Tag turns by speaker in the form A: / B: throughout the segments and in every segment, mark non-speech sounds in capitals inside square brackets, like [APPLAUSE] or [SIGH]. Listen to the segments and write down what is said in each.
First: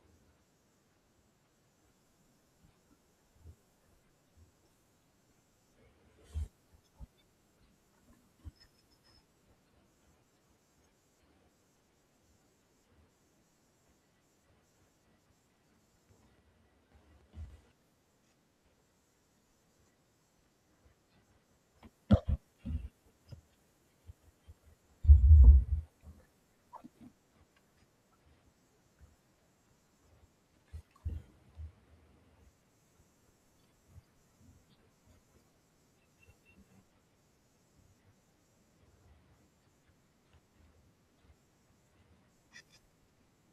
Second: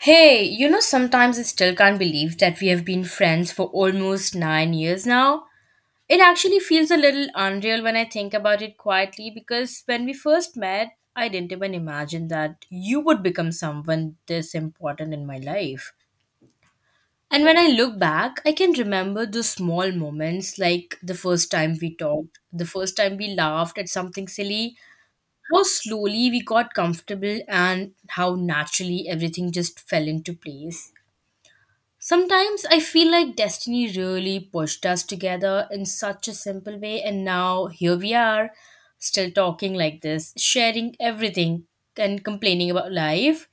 A: Hey, you know, sometimes I still can't believe that we have been friends for almost 9 years now. It actually feels a little unreal when I think about it quietly because when we first met, I didn't even imagine that you would become someone this important in my life. And when I look back, I can remember those small moments like the first time we talked, the first time we laughed at something silly, how slowly we got comfortable, and how naturally everything just fell into place. Sometimes I feel like destiny really pushed us together in such a simple way, and now here we are, still talking like this, sharing everything and complaining about life,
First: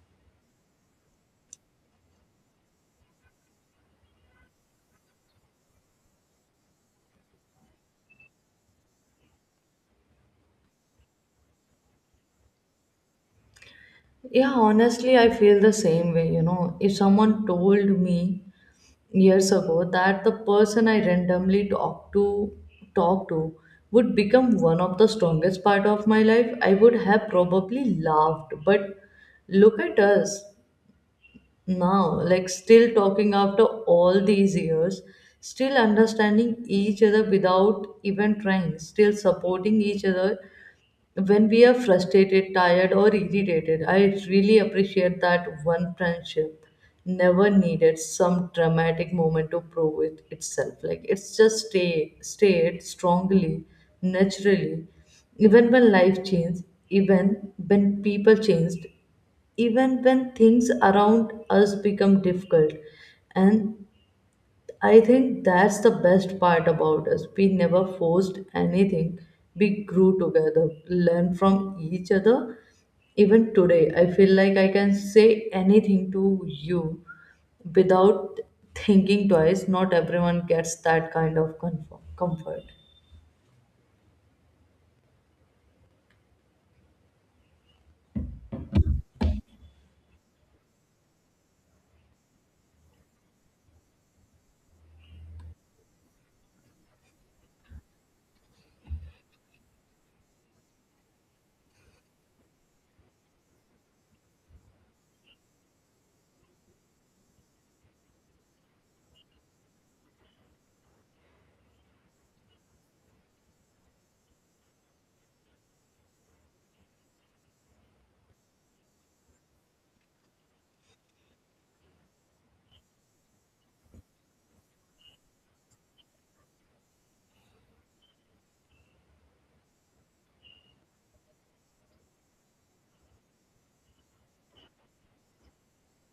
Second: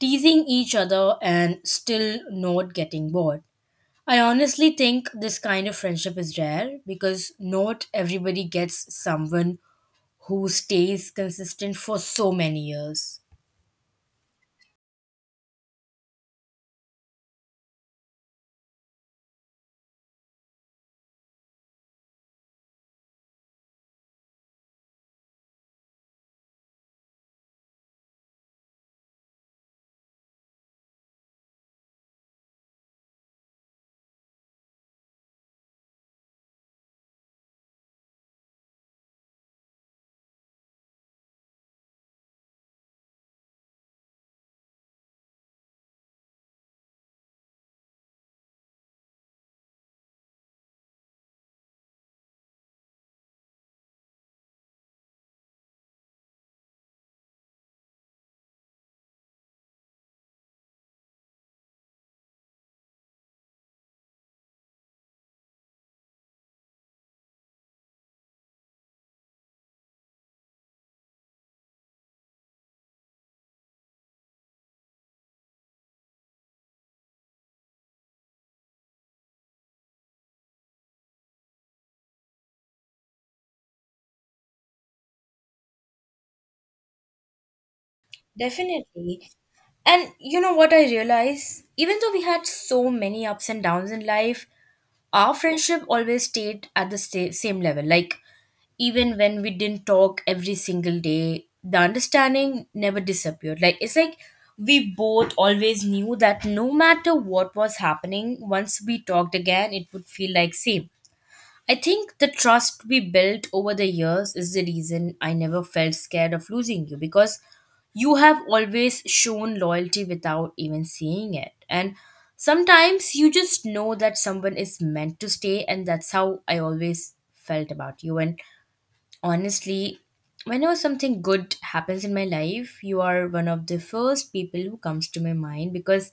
A: teasing each other, and still not getting bored. I honestly think this kind of friendship is rare because not everybody gets someone who stays consistent for so many years.
B: Yeah, honestly, I feel the same way. You know, if someone told me years ago that the person I randomly talk to would become one of the strongest part of my life, I would have probably laughed. But look at us now, like still talking after all these years, still understanding each other without even trying, still supporting each other when we are frustrated, tired, or irritated, I really appreciate that one friendship never needed some dramatic moment to prove it itself. Like it's just stayed strongly, naturally. Even when life changed, even when people changed, even when things around us become difficult. And I think that's the best part about us. We never forced anything. We grew together, learned from each other. Even today, I feel like I can say anything to you without thinking twice. Not everyone gets that kind of comfort.
A: Definitely. And you know what I realize? Even though we had so many ups and downs in life, our friendship always stayed at the same level. Like, even when we didn't talk every single day, the understanding never disappeared. Like, it's like we both always knew that no matter what was happening, once we talked again, it would feel like same. I think the trust we built over the years is the reason I never felt scared of losing you because you have always shown loyalty without even seeing it. And sometimes you just know that someone is meant to stay, and that's how I always felt about you. And honestly, whenever something good happens in my life, you are one of the first people who comes to my mind because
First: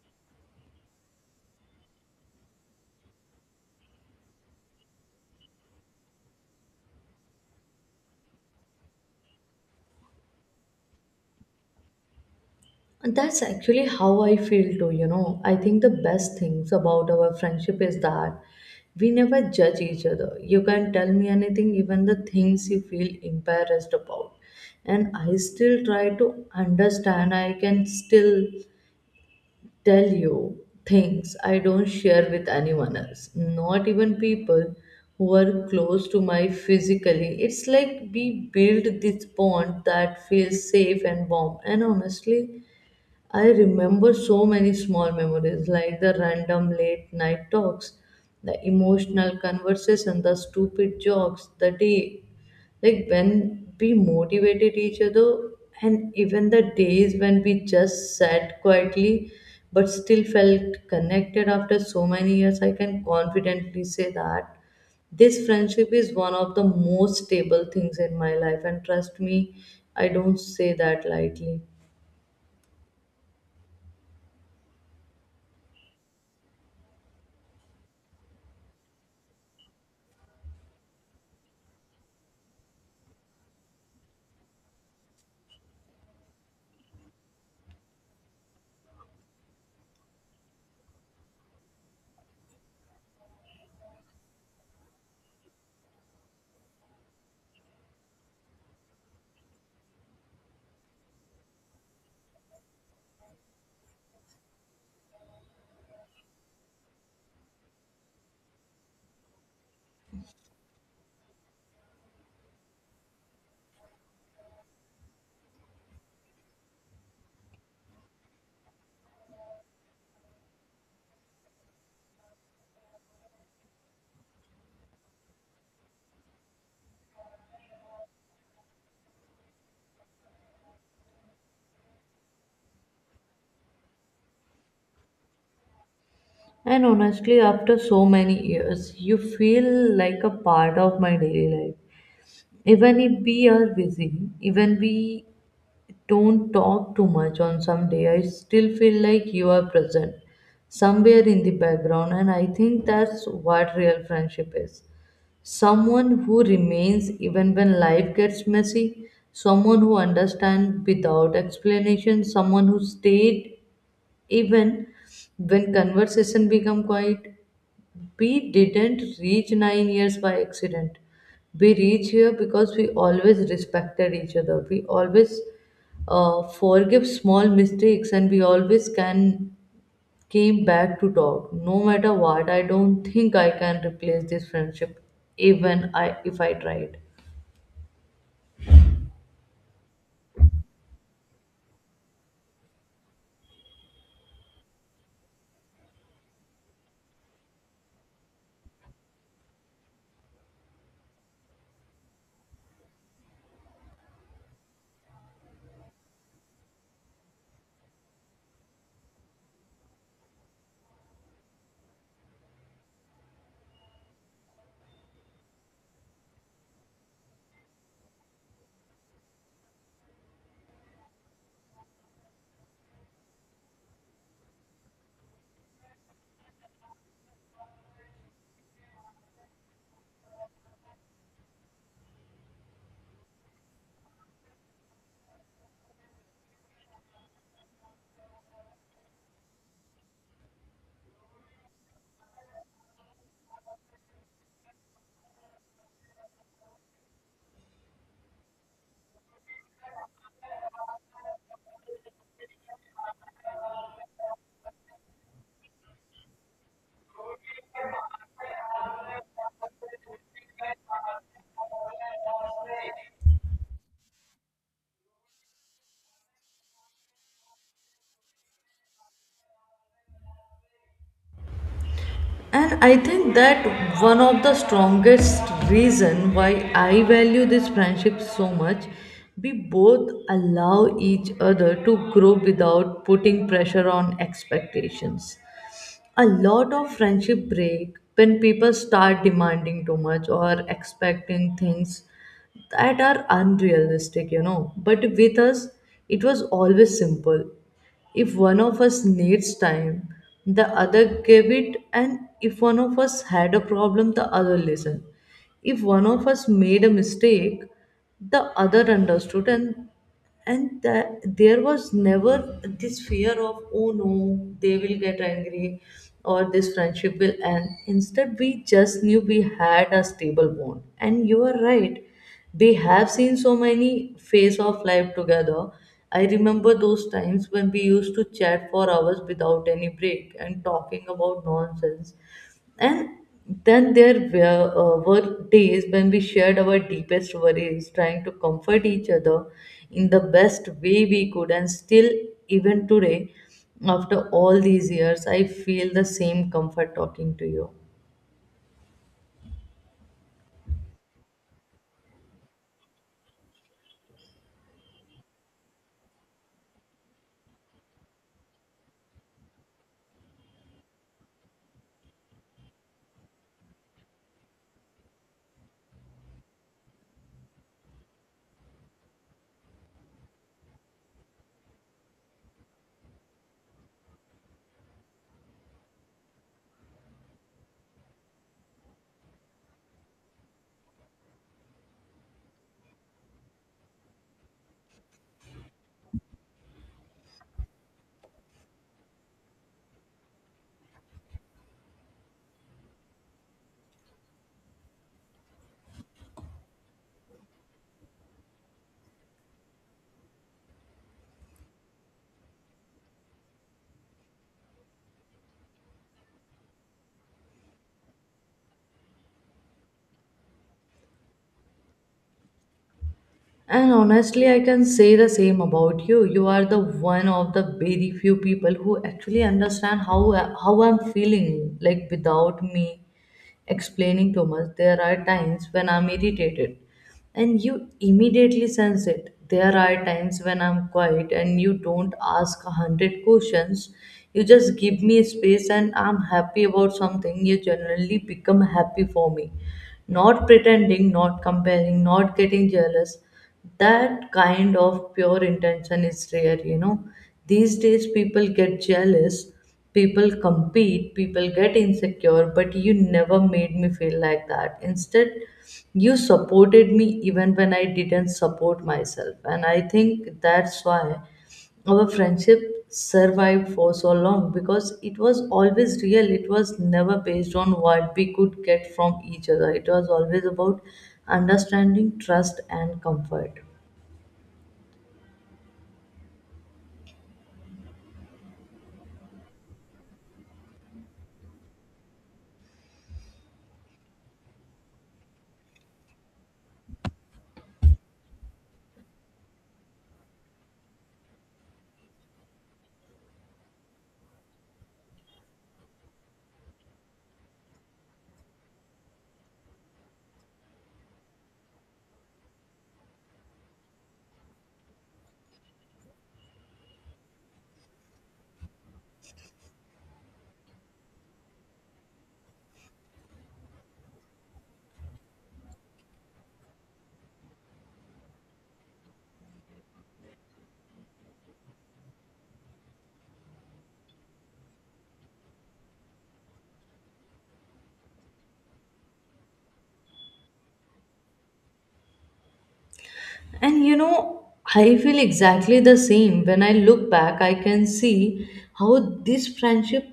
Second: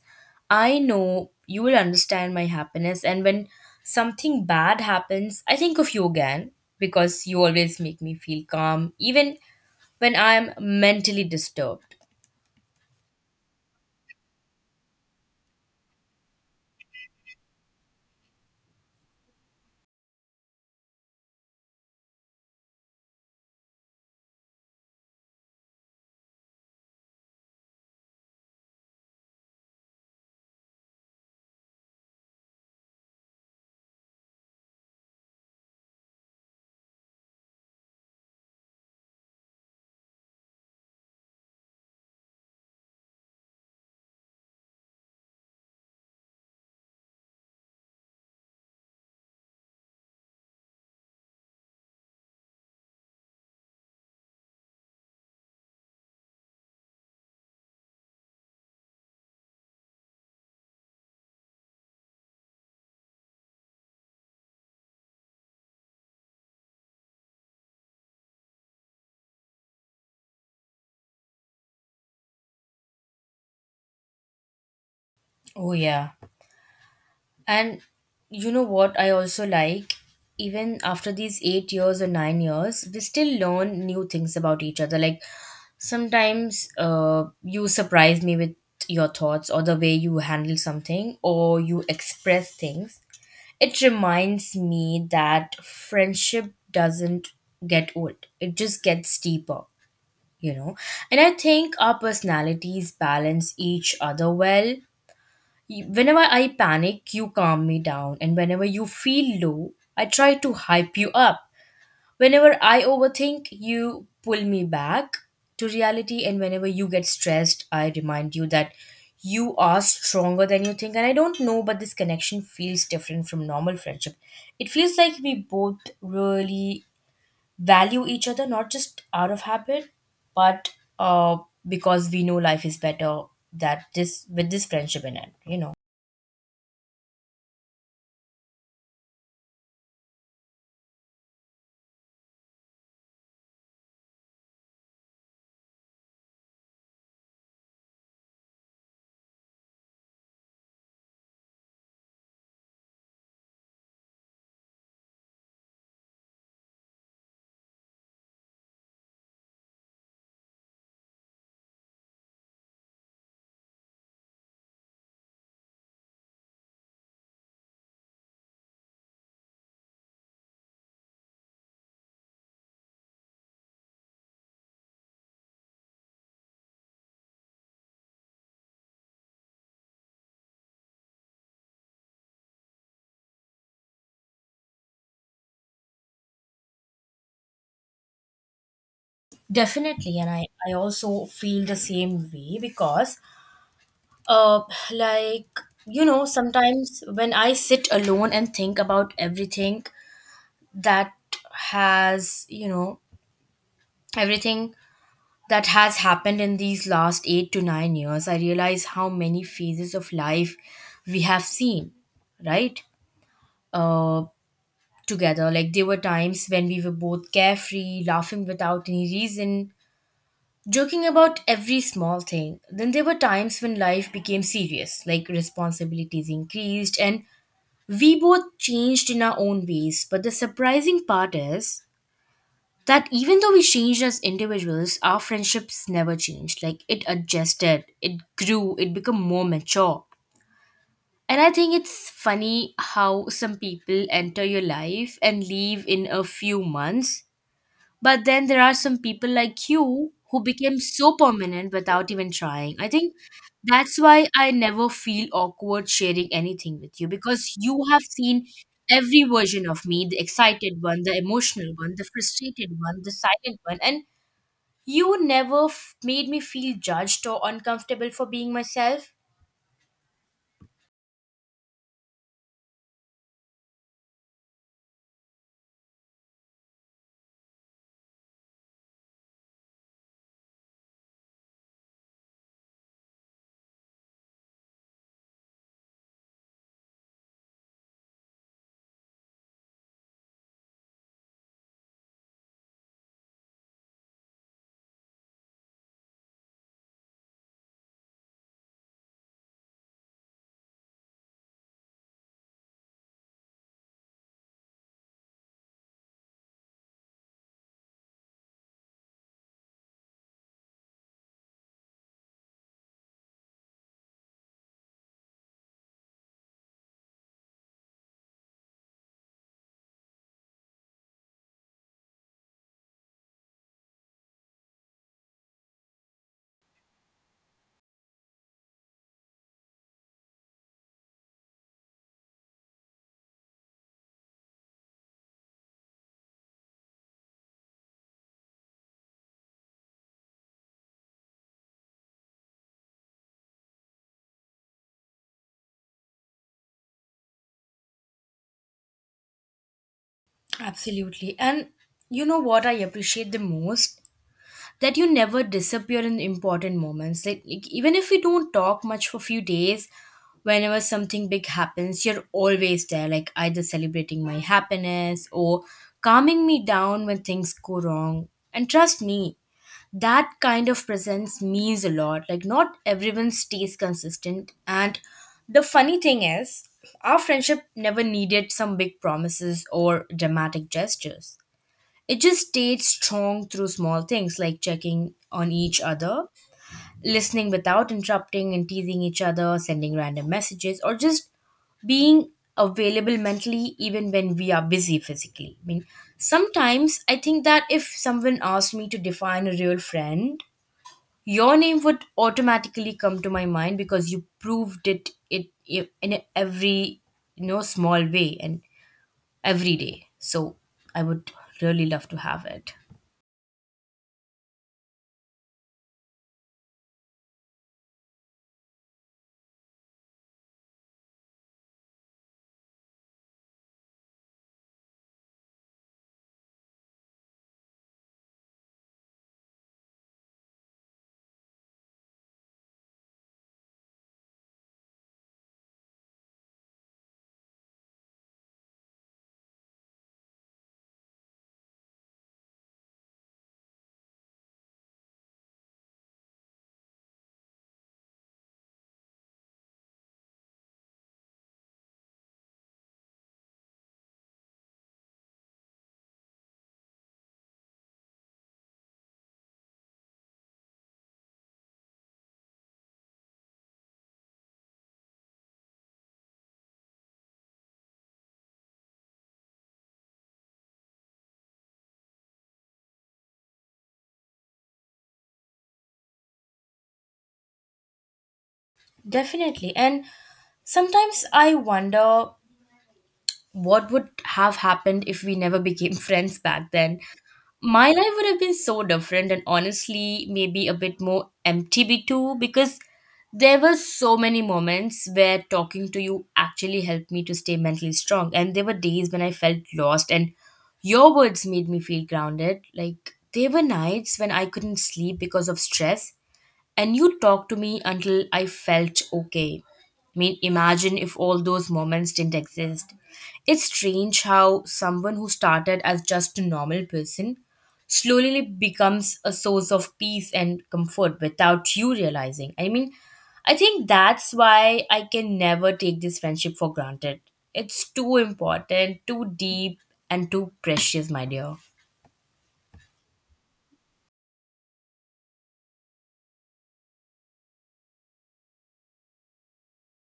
A: I know you will understand my happiness. And when something bad happens, I think of you again because you always make me feel calm, even when I'm mentally disturbed.
B: And that's actually how I feel too, you know. I think the best things about our friendship is that we never judge each other. You can tell me anything, even the things you feel embarrassed about. And I still try to understand, I can still tell you things I don't share with anyone else, not even people who are close to my physically. It's like we build this bond that feels safe and warm. And honestly, I remember so many small memories like the random late night talks, the emotional conversation, the stupid jokes, the day like when we motivated each other, and even the days when we just sat quietly but still felt connected after so many years. I can confidently say that this friendship is one of the most stable things in my life, and trust me, I don't say that lightly.
A: Oh, yeah. And you know what I also like? Even after these 8 years or 9 years, we still learn new things about each other. Like sometimes you surprise me with your thoughts or the way you handle something or you express things. It reminds me that friendship doesn't get old, it just gets deeper, you know. And I think our personalities balance each other well. Whenever I panic, you calm me down. And whenever you feel low, I try to hype you up. Whenever I overthink, you pull me back to reality. And whenever you get stressed, I remind you that you are stronger than you think. And I don't know, but this connection feels different from normal friendship. It feels like we both really value each other, not just out of habit, but uh, because we know life is better that this with this friendship in it, you know.
B: And honestly, after so many years, you feel like a part of my daily life. Even if we are busy, even we don't talk too much on some day, I still feel like you are present somewhere in the background, and I think that's what real friendship is. Someone who remains even when life gets messy, someone who understands without explanation, someone who stayed even when conversation become quiet we didn't reach 9 years by accident. We reach here because we always respected each other. We always forgive small mistakes and we always can came back to talk. No matter what, I don't think I can replace this friendship even I if I tried.
A: Definitely, and I also feel the same way because, uh, like, you know, sometimes when I sit alone and think about everything that has, you know, everything that has happened in these last 8 to 9 years, I realize how many phases of life we have seen, right? Uh, Together. Like, there were times when we were both carefree, laughing without any reason, joking about every small thing. Then there were times when life became serious, like responsibilities increased, and we both changed in our own ways. But the surprising part is that even though we changed as individuals, our friendships never changed. Like it adjusted, it grew, it became more mature. And I think it's funny how some people enter your life and leave in a few months, but then there are some people like you who became so permanent without even trying. I think that's why I never feel awkward sharing anything with you because you have seen every version of me, the excited one, the emotional one, the frustrated one, the silent one. And you never f- made me feel judged or uncomfortable for being myself.
B: And I think that one of the strongest reason why I value this friendship so much. We both allow each other to grow without putting pressure on expectations. A lot of friendship break when people start demanding too much or expecting things that are unrealistic, you know. But with us, it was always simple. If one of us needs time, the other gave it, and if one of us had a problem, the other listened. If one of us made a mistake, the other understood, and that there was never this fear of, oh no, they will get angry or this friendship will end. Instead, we just knew we had a stable bond, and you are right, they have seen so many phase of life together. I remember those times when we used to chat for hours without any break and talking about nonsense, and then there were days when we shared our deepest worries, trying to comfort each other in the best way we could. And still, even today, after all these years, I feel the same comfort talking to you.
A: Absolutely. And you know what I appreciate the most? That you never disappear in important moments. Like even if we don't talk much for a few days, whenever something big happens, you're always there, like either celebrating my happiness or calming me down when things go wrong. And trust me, that kind of presence means a lot. Like not everyone stays consistent, and the funny thing is our friendship never needed some big promises or dramatic gestures. It just stayed strong through small things like checking on each other, listening without interrupting and teasing each other, sending random messages, or just being available mentally even when we are busy physically. I mean, sometimes I think that if someone asked me to define a real friend, your name would automatically come to my mind because you proved in every, you know, small way and every day. So I would really love to have it.
B: And honestly, I can say the same about you. You are the one of the very few people who actually understand how I'm feeling. Like without me explaining too much, there are times when I'm irritated, and you immediately sense it. There are times when I'm quiet, and you don't ask a hundred questions. You just give me space, and I'm happy about something. You generally become happy for me not pretending, not comparing, not getting jealous. That kind of pure intention is rare, you know. These days, people get jealous, people compete, people get insecure, but you never made me feel like that. Instead, you supported me even when I didn't support myself. And I think that's why our friendship survived for so long because it was always real. It was never based on what we could get from each other. It was always about understanding, trust, and comfort.
A: Definitely. And sometimes I wonder what would have happened if we never became [LAUGHS] friends back then. My life would have been so different, and honestly, maybe a bit more empty be too, because there were so many moments where talking to you actually helped me to stay mentally strong. And there were days when I felt lost, and your words made me feel grounded. Like, there were nights when I couldn't sleep because of stress and you talked to me until I felt okay. I mean, imagine if all those moments didn't exist. It's strange how someone who started as just a normal person slowly becomes a source of peace and comfort without you realizing. I mean, I think that's why I can never take this friendship for granted. It's too important, too deep, and too precious, my dear.
B: And you know, I feel exactly the same. When I look back, I can see how this friendship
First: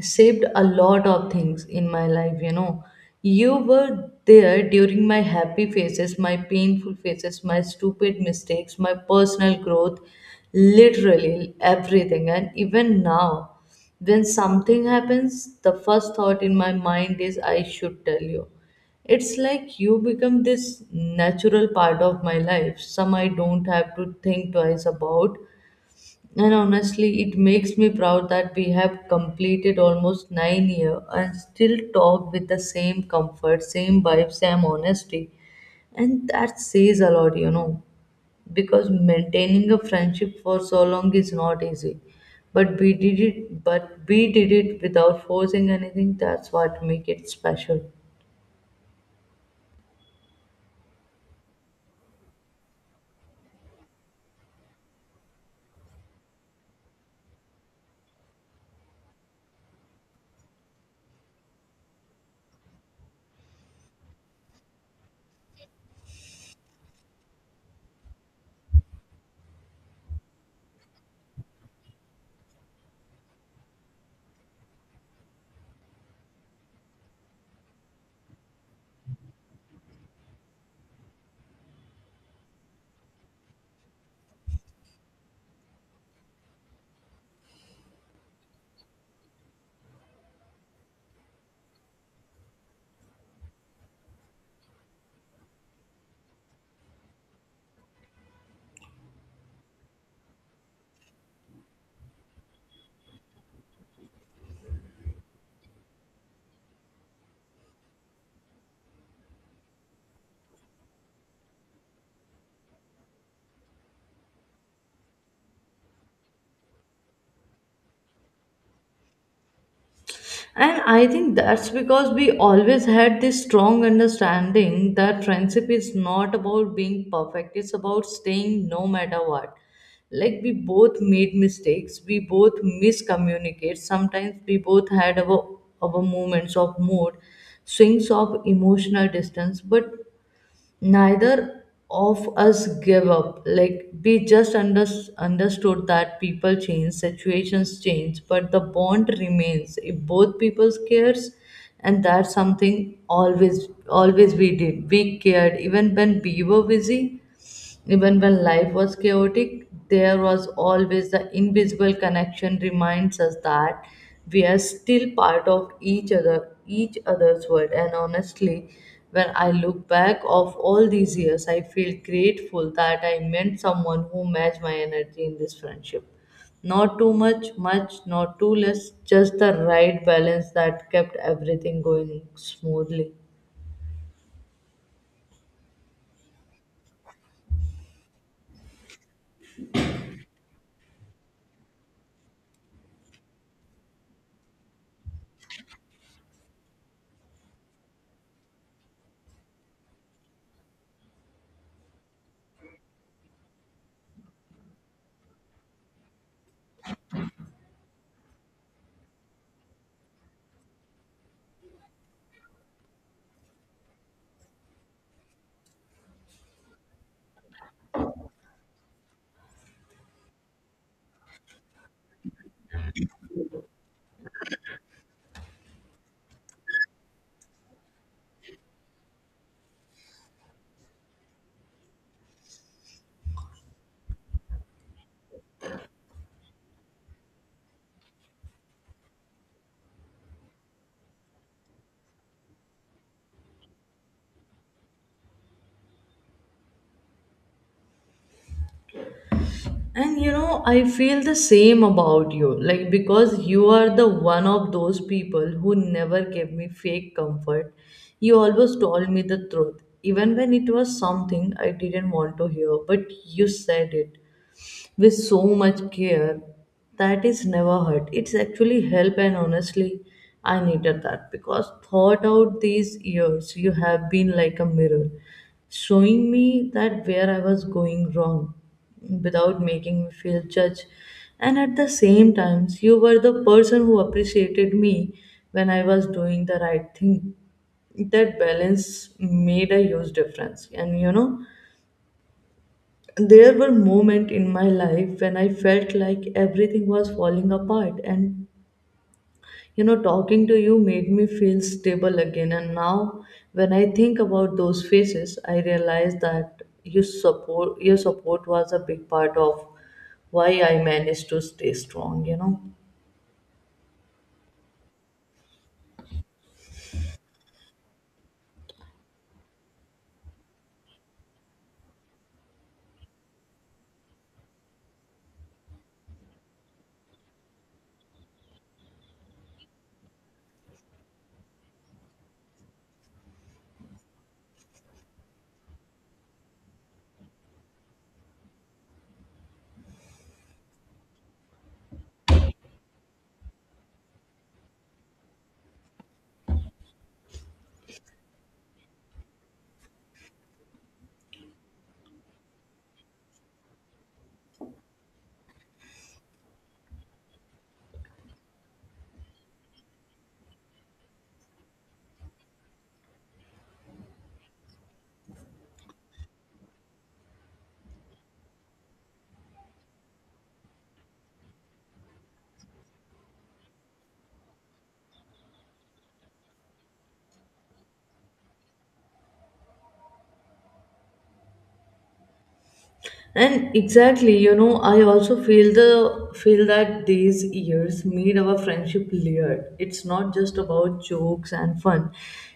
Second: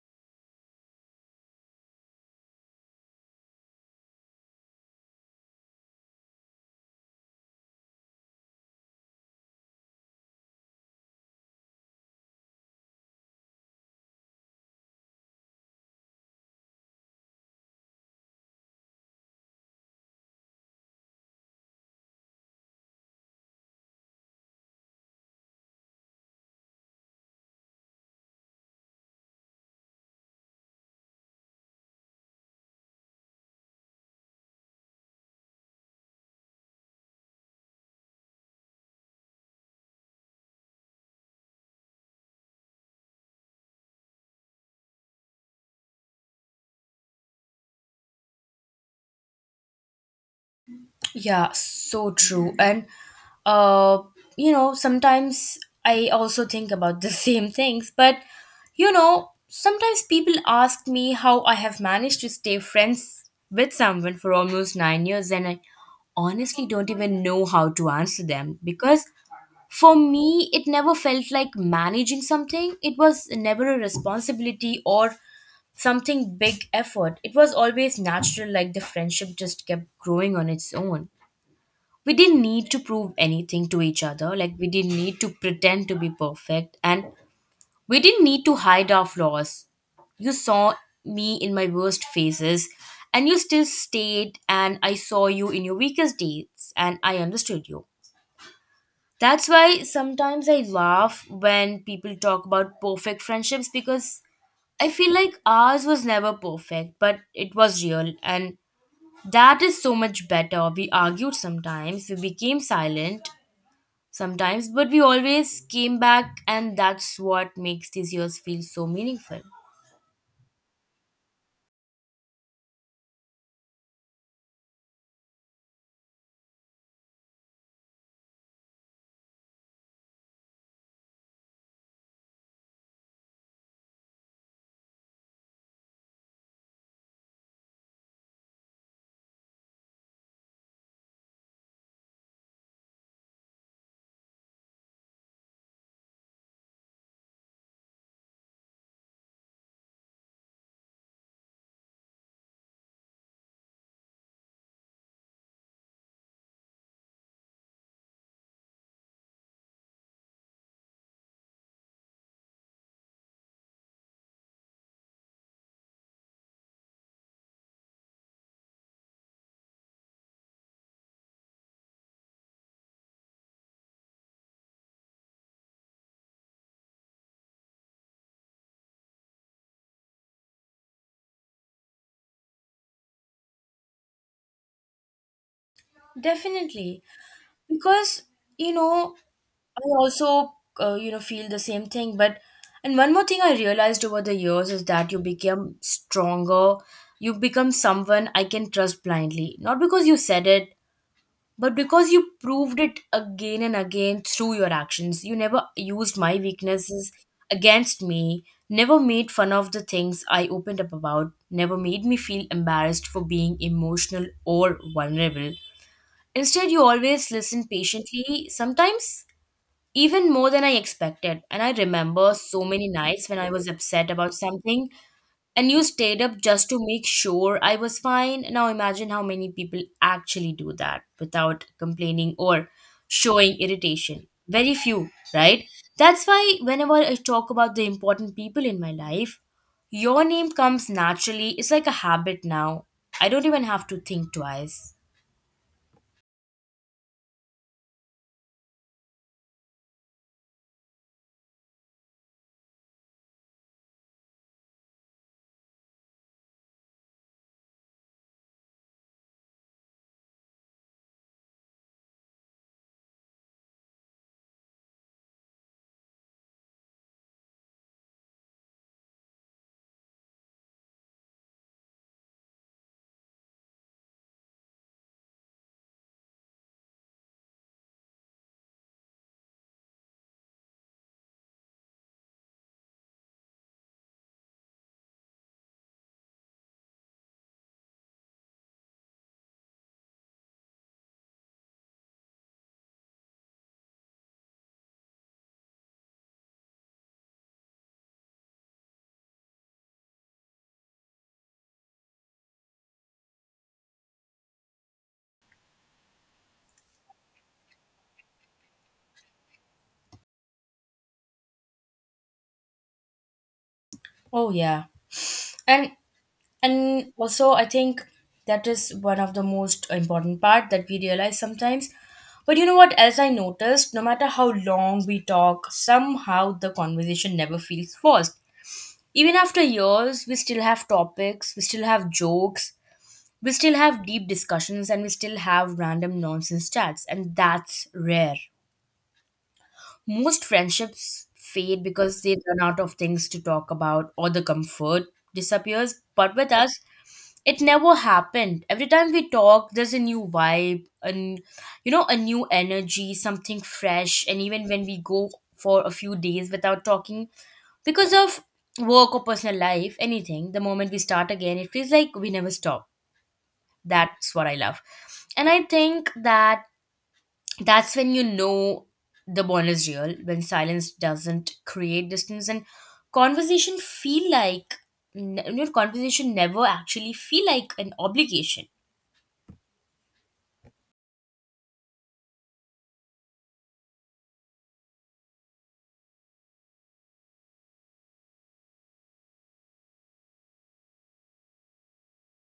B: saved a lot of things in my life. You know, you were there during my happy phases, my painful phases, my stupid mistakes, my personal growth, literally everything. And even now, when something happens, the first thought in my mind is, I should tell you. It's like you become this natural part of my life, some I don't have to think twice about. And honestly, it makes me proud that we have completed almost 9 years and still talk with the same comfort, same vibe, same honesty. And that says a lot, you know, because maintaining a friendship for so long is not easy. But we did it, but we did it without forcing anything. That's what make it special.
A: Yeah, so true. And uh, you know, sometimes I also think about the [LAUGHS] same things, but you know, sometimes people ask me how I have managed to stay friends with someone for almost 9 years, and I honestly don't even know how to answer them because for me it never felt like managing something. It was never a responsibility or something big effort. It was always natural, like the friendship just kept growing on its own. We didn't need to prove anything to each other, like we didn't need to pretend to be perfect, and we didn't need to hide our flaws. You saw me in my worst phases and you still stayed, and I saw you in your weakest days and I understood you. That's why sometimes I laugh when people talk about perfect friendships, because I feel like ours was never perfect, but it was real, and that is so much better. We argued sometimes, we became silent sometimes, but we always came back, and that's what makes these years feel so meaningful.
B: And I think that's because we always had this strong understanding that friendship is not about being perfect, it's about staying no matter what. Like, we both made mistakes, we both miscommunicate, sometimes we both had our moments of mood, swings of emotional distance, but neither of us give up. Like we just understood that people change situations change but the bond remains if both people cares. And that's something always we did. We cared even when we were busy, even when life was chaotic, there was always the invisible connection reminds us that we are still part of each other, each other's world. And honestly, when I look back of all these years, I feel grateful that I met someone who matched my energy in this friendship. Not too much, not too less, just the right balance that kept everything going smoothly.
A: Definitely, because you know, I also, you know, feel the same thing. But and one more thing I realized over the years is that you become stronger. You become someone I can trust blindly, not because you said it, but because you proved it again and again through your actions. You never used my weaknesses against me, never made fun of the things I opened up about, never made me feel embarrassed for being emotional or vulnerable. Instead, you always listened patiently, sometimes even more than I expected. And I remember so many nights when I was upset about something and you stayed up just to make sure I was fine. Now imagine how many people actually do that without complaining or showing irritation. Very few, right? That's why whenever I talk about the important people in my life, your name comes naturally. It's like a habit now. I don't even have to think twice.
B: And you know, I feel the same about you. Like, because you are the one of those people who never gave me fake comfort. You always told me the truth, even when it was something I didn't want to hear, but you said it with so much care that is never hurt, it's actually help. And honestly, I needed that because thought out these years you have been like a mirror showing me that where I was going wrong without making me feel judged, and at the same times you were the person who appreciated me when I was doing the right thing. That balance made a huge difference. And you know, there were moments in my life when I felt like everything was falling apart, and you know, talking to you made me feel stable again. And now when I think about those phases I realize that you support your support was a big part of why I managed to stay strong, you know.
A: Oh, yeah. And and also I think that is one of the most important part that we realize sometimes, but you know what else I noticed? No matter how long we talk, somehow the conversation never feels forced. Even after years we still have topics, we still have jokes, we still have deep discussions, and we still have random nonsense chats, and that's rare. Most friendships fade because they run out of things to talk about or the comfort disappears. But with us, it never happened. Every time we talk, there's a new vibe and, you know, a new energy, something fresh. And even when we go for a few days without talking, because of work or personal life, anything, the moment we start again, it feels like we never stop. That's what I love. And I think that that's when you know the bond is real, when silence doesn't create distance and conversation feel like, you know, conversation never actually feel like an obligation.
B: And exactly, you know, I also feel that these years made our friendship layered. It's not just about jokes and fun.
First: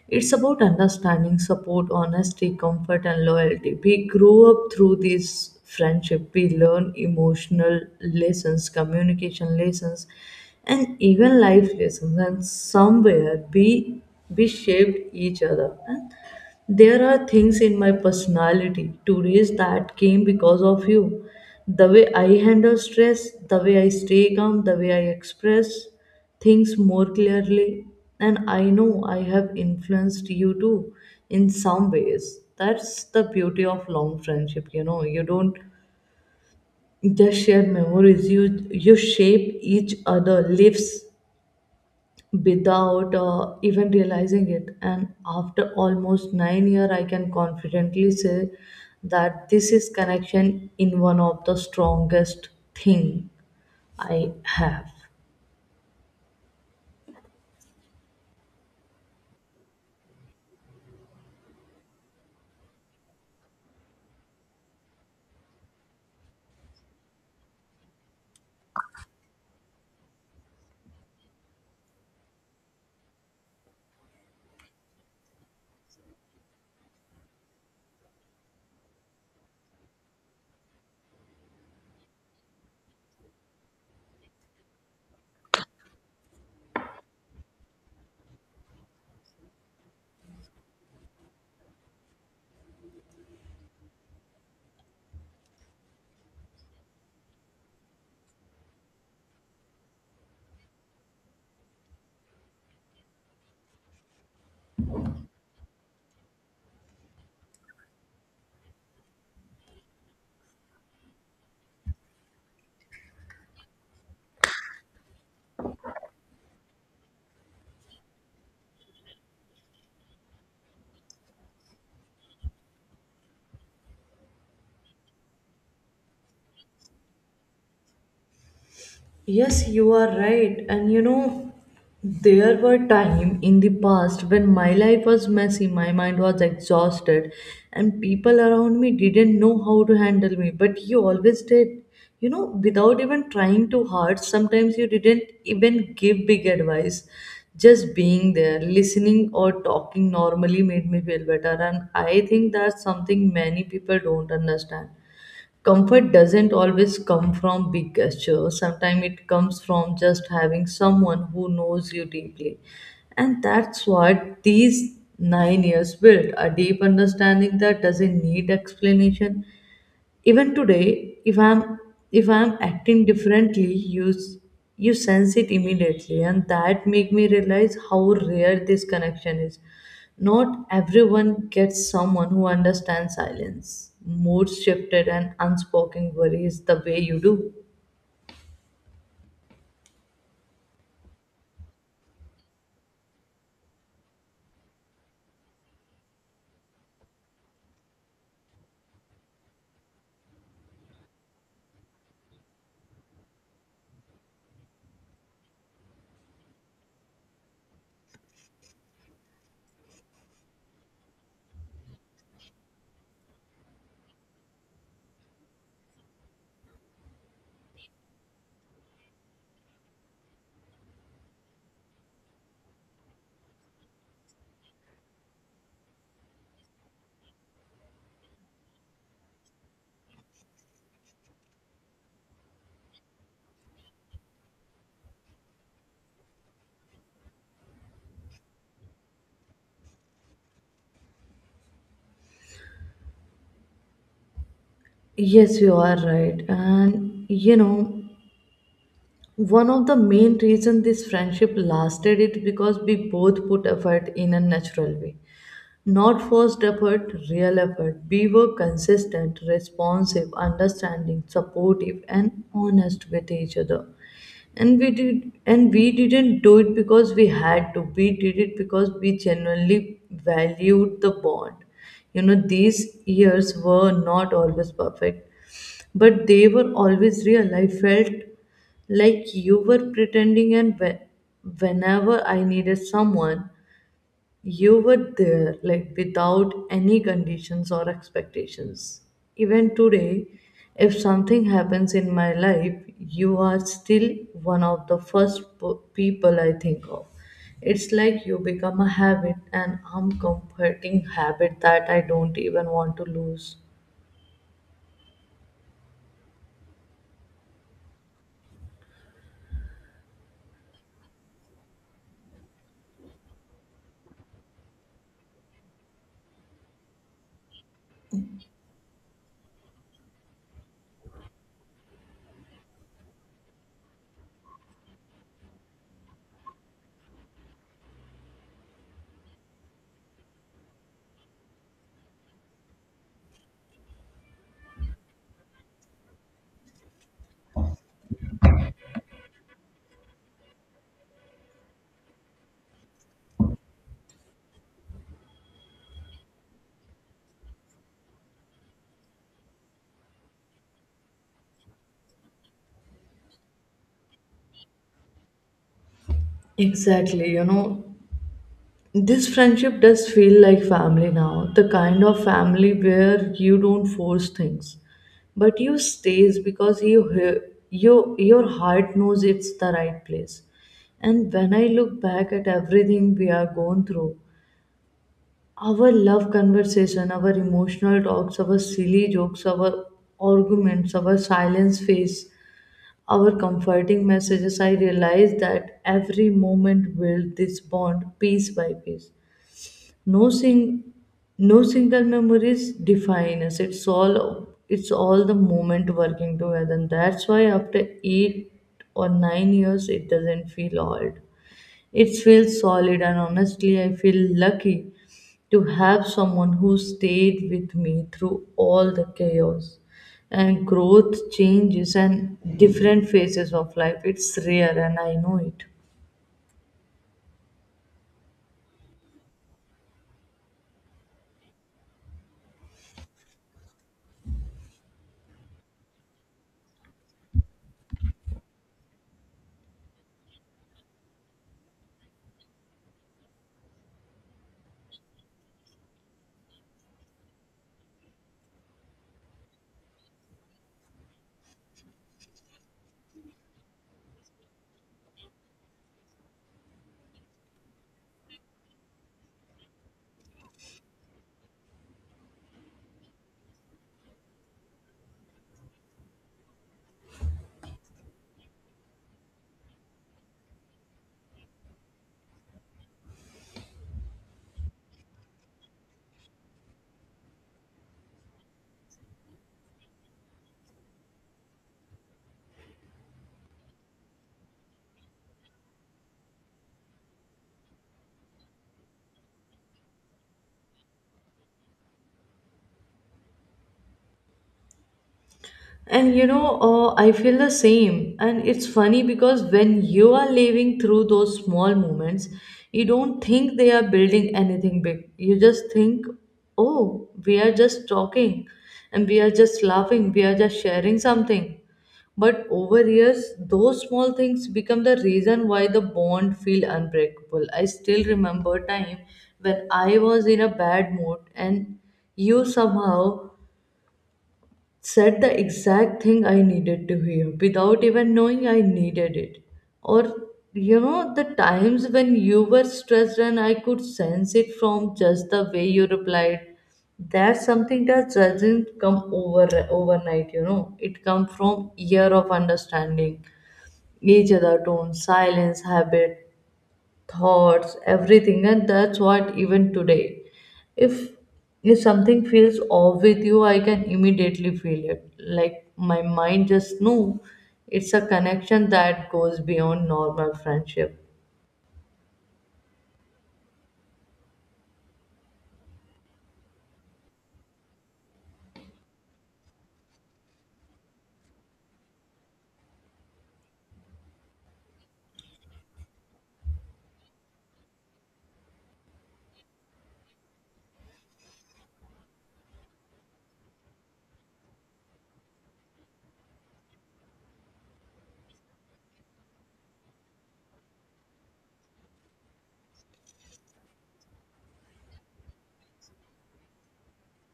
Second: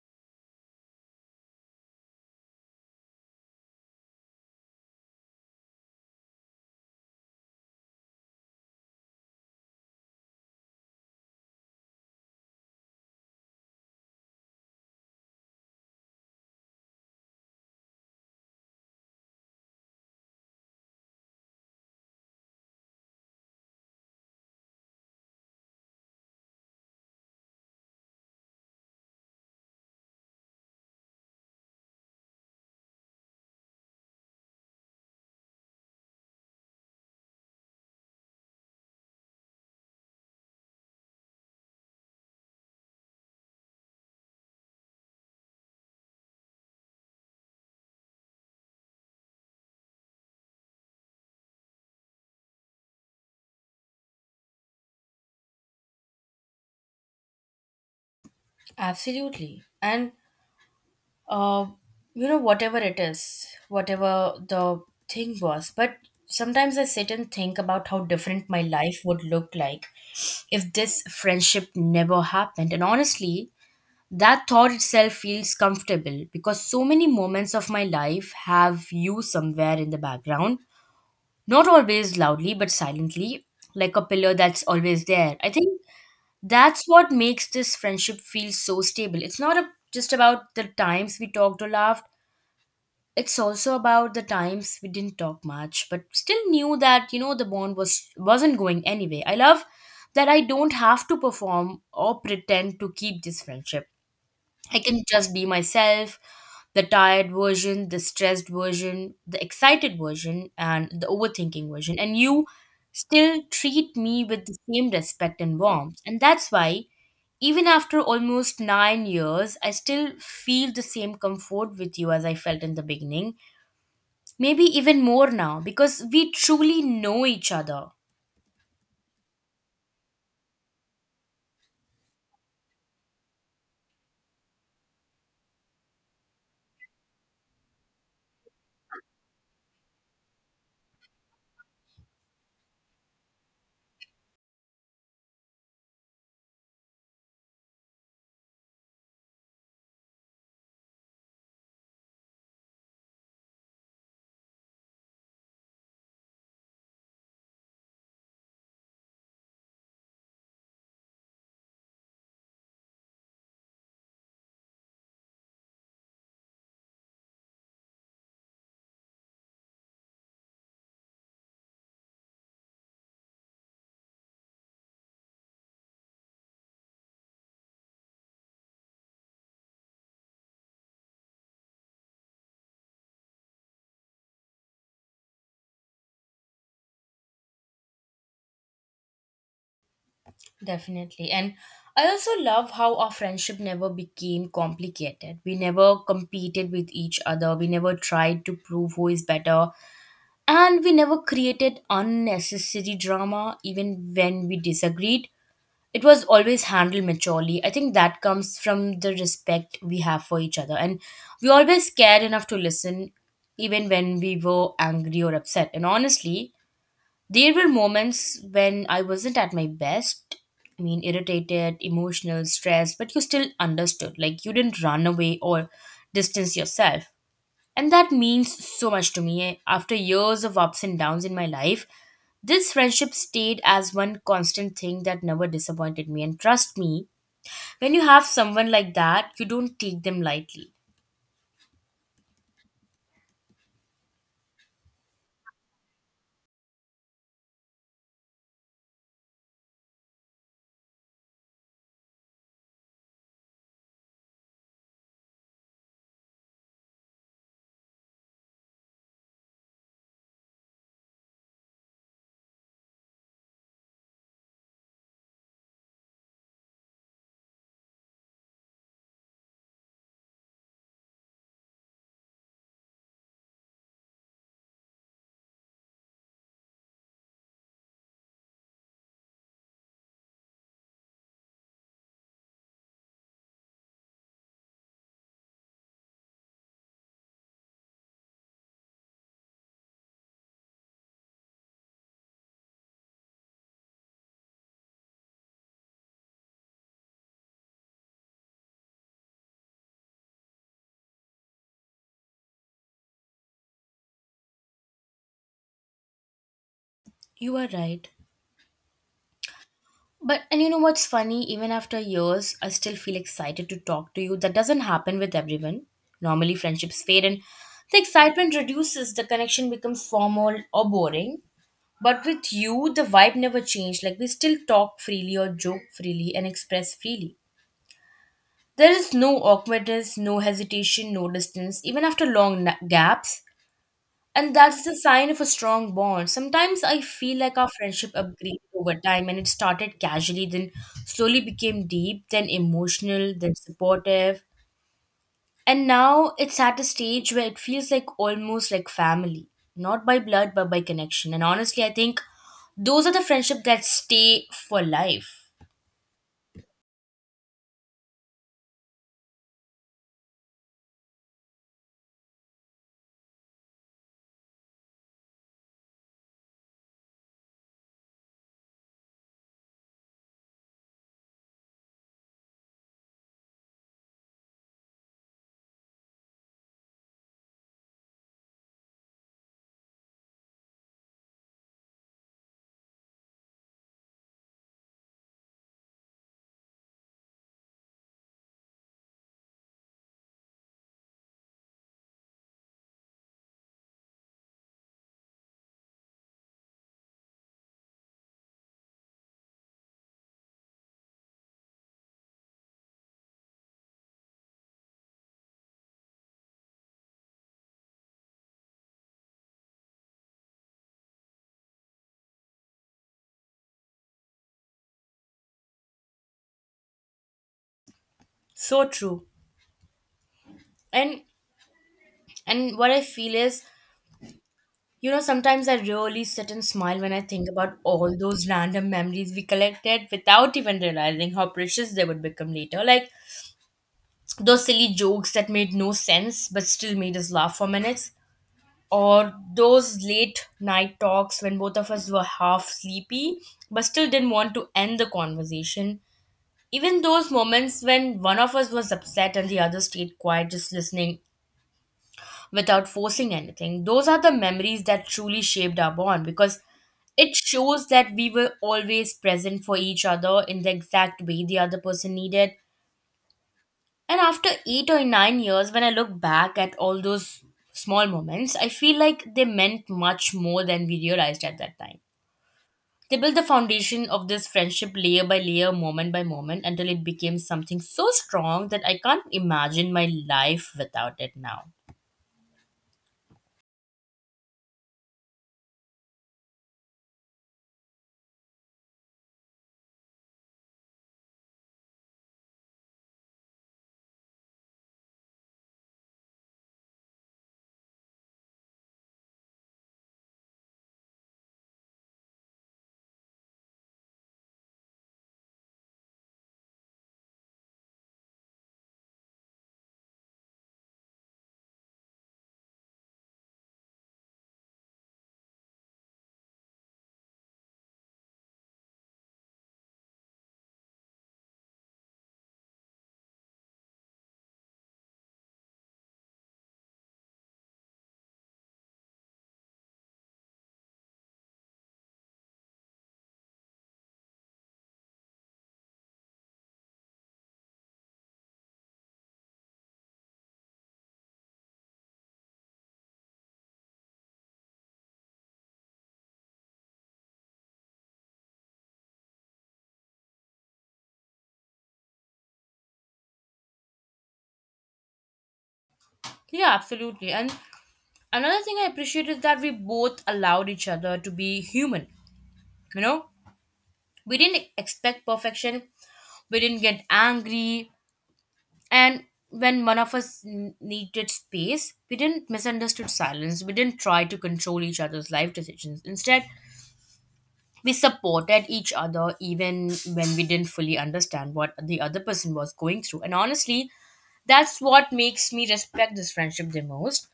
B: It's about understanding, support, honesty, comfort, and loyalty. We grow up through these friendship. We learn emotional lessons, communication lessons, and even life lessons. And somewhere we shaped each other. There are things in my personality to raise that came because of you. The way I handle stress, the way I stay calm, the way I express things more clearly. And I know I have influenced you too in some ways. That's the beauty of long friendship, you know. You don't just share memories, you shape each other lives without even realizing it. And after almost 9 year I can confidently say that this is connection in one of the strongest thing I have.
A: Absolutely. And uh, you know, whatever it is, whatever the thing was, but sometimes I sit and think about how different my life would look like if this friendship never happened. And honestly, that thought itself feels comfortable because so many moments of my life have you somewhere in the background, not always loudly, but silently, like a pillar that's always there. I think that's what makes this friendship feel so stable. It's not a, just about the times we talked or laughed, it's also about the times we didn't talk much, but still knew that, you know, the bond was wasn't going anyway. I love that I don't have to perform or pretend to keep this friendship. I can just be myself, the tired version, the stressed version, the excited version, and the overthinking version. And you still treat me with the same respect and warmth. And that's why, even after almost 9 years, I still feel the same comfort with you as I felt in the beginning. Maybe even more now, because we truly know each other.
B: Yes, you are right. And you know, there were time in the past when my life was messy, my mind was exhausted, and people around me didn't know how to handle me. But you always did. You know, without even trying too hard, sometimes you didn't even give big advice. Just being there, listening or talking normally made me feel better. And I think that's something many people don't understand. Comfort doesn't always come from big gestures. Sometimes it comes from just having someone who knows you deeply. And that's what these 9 years built, a deep understanding that doesn't need explanation. Even today, if I'm acting differently, you sense it immediately, and that make me realize how rare this connection is. Not everyone gets someone who understands silence, mood shifted, and unspoken worries the way you do.
A: Definitely. And I also love how our friendship never became complicated. We never competed with each other. We never tried to prove who is better. And we never created unnecessary drama, even when we disagreed. It was always handled maturely. I think that comes from the respect we have for each other. And we always cared enough to listen, even when we were angry or upset. And honestly, there were moments when I wasn't at my best. I mean, irritated, emotional, stressed, but you still understood. Like, you didn't run away or distance yourself. And that means so much to me. After years of ups and downs in my life, this friendship stayed as one constant thing that never disappointed me. And trust me, when you have someone like that, you don't take them lightly.
B: Yes, you are right. And you know, one of the main reasons this friendship lasted it because we both put effort in a natural way. Not forced effort, real effort. We were consistent, responsive, understanding, supportive, and honest with each other. And we didn't do it because we had to, we did it because we genuinely valued the bond. You know, these years were not always perfect, but they were always real. I felt like you were pretending, and whenever I needed someone, you were there, like without any conditions or expectations. Even today, if something happens in my life, you are still one of the first people I think of. It's like you become a habit, an uncomforting habit that I don't even want to lose.
A: You are right. But and you know what's funny? Even after years, I still feel excited to talk to you. That doesn't happen with everyone. Normally, friendships fade and the excitement reduces, the connection becomes formal or boring. But with you, the vibe never changed. Like, we still talk freely or joke freely and express freely. There is no awkwardness, no hesitation, no distance. Even after long gaps, and that's the sign of a strong bond. Sometimes I feel like our friendship upgraded over time and it started casually, then slowly became deep, then emotional, then supportive. And now it's at a stage where it feels like almost like family. Not by blood, but by connection. And honestly, I think those are the friendship that stay for life.
B: Exactly. You know, this friendship does feel like family now, the kind of family where you don't force things, but you stays because you your heart knows it's the right place. And when I look back at everything we are going through, our love conversation, our emotional talks, our silly jokes, our arguments, our silence face, our comforting messages, I realize that every moment built this bond piece by piece. No sing no single memories define us. It's all the moment working together, and that's why after 8 or 9 years it doesn't feel old, it feels solid. And honestly, I feel lucky to have someone who stayed with me through all the chaos and growth changes and different phases of life. It's rare, and I know it.
A: So true. And and what I feel is, you know, sometimes I really sit and smile when I think about all those random memories we collected without even realizing how precious they would become later. Like those silly jokes that made no sense but still made us laugh for minutes, or those late night talks when both of us were half sleepy but still didn't want to end the conversation. Even those moments when one of us was upset and the other stayed quiet, just listening without forcing anything. Those are the memories that truly shaped our bond because it shows that we were always present for each other in the exact way the other person needed. And after 8 or 9 years, when I look back at all those small moments, I feel like they meant much more than we realized at that time. They built the foundation of this friendship layer by layer, moment by moment, until it became something so strong that I can't imagine my life without it now.
B: And you know, I feel the same. And it's funny because when you are living through those small moments, you don't think they are building anything big. You just think, oh, we are just talking and we are just laughing, we are just sharing something. But over years, those small things become the reason why the bond feel unbreakable. I still remember time when I was in a bad mood and you somehow said the exact thing I needed to hear without even knowing I needed it. Or, you know, the times when you were stressed and I could sense it from just the way you replied. That's something that doesn't come over overnight, you know. It comes from year of understanding each other tone, silence, habit, thoughts, everything. And that's what even today, If if something feels off with you, I can immediately feel it. Like my mind just knew, it's a connection that goes beyond normal friendship.
A: Yeah, absolutely. And another thing I appreciate is that we both allowed each other to be human. You know, we didn't expect perfection, we didn't get angry, and when one of us needed space, we didn't misunderstood silence. We didn't try to control each other's life decisions. Instead, we supported each other even when we didn't fully understand what the other person was going through. And honestly, that's what makes me respect this friendship the most,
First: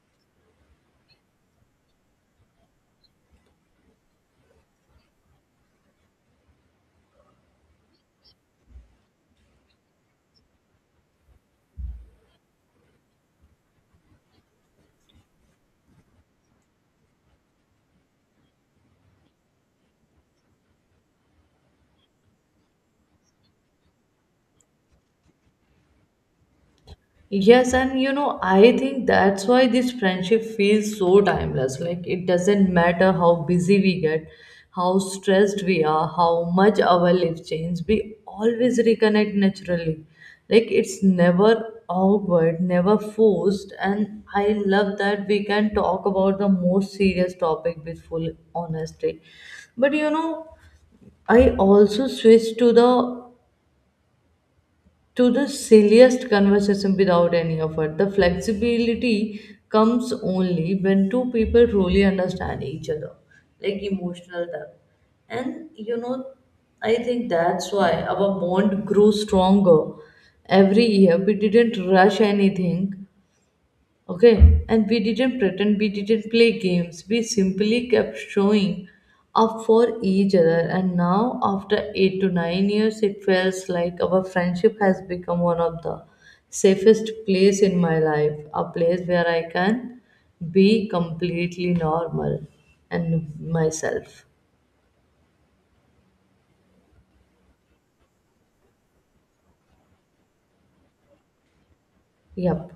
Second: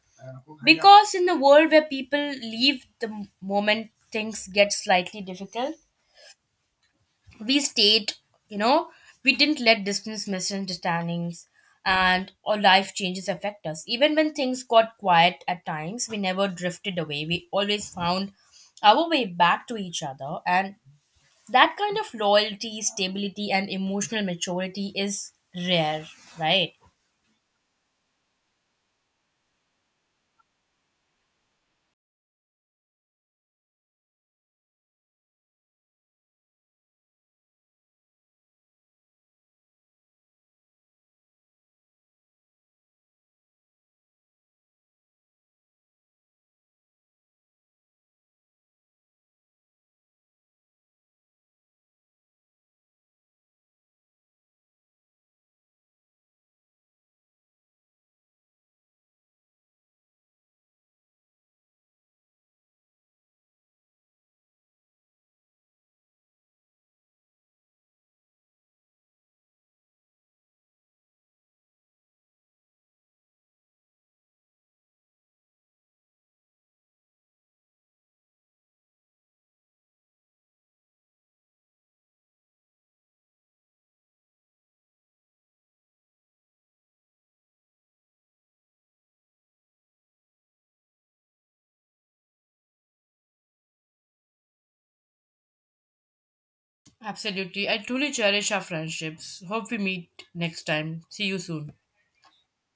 A: because in a world where people leave the moment things get slightly difficult, we stayed. You know, we didn't let distance, misunderstandings and or life changes affect us. Even when things got quiet at times, we never drifted away. We always found our way back to each other, and that kind of loyalty, stability and emotional maturity is rare, right?
B: Yes, and you know, I think that's why this friendship feels so timeless. Like, it doesn't matter how busy we get, how stressed we are, how much our life change, we always reconnect naturally. Like, it's never awkward, never forced. And I love that we can talk about the most serious topic with full honesty. But you know, I also switch to the silliest conversation without any effort. The flexibility comes only when two people truly understand each other, like emotional depth. And you know, I think that's why our bond grew stronger every year. We didn't rush anything. Okay, and we didn't pretend, we didn't play games. We simply kept showing up for each other. And now after 8 to 9 years, it feels like our friendship has become one of the safest place in my life, a place where I can be completely normal and myself.
A: Absolutely. I truly cherish our friendships. Hope we meet next time. See you soon.
B: Yep.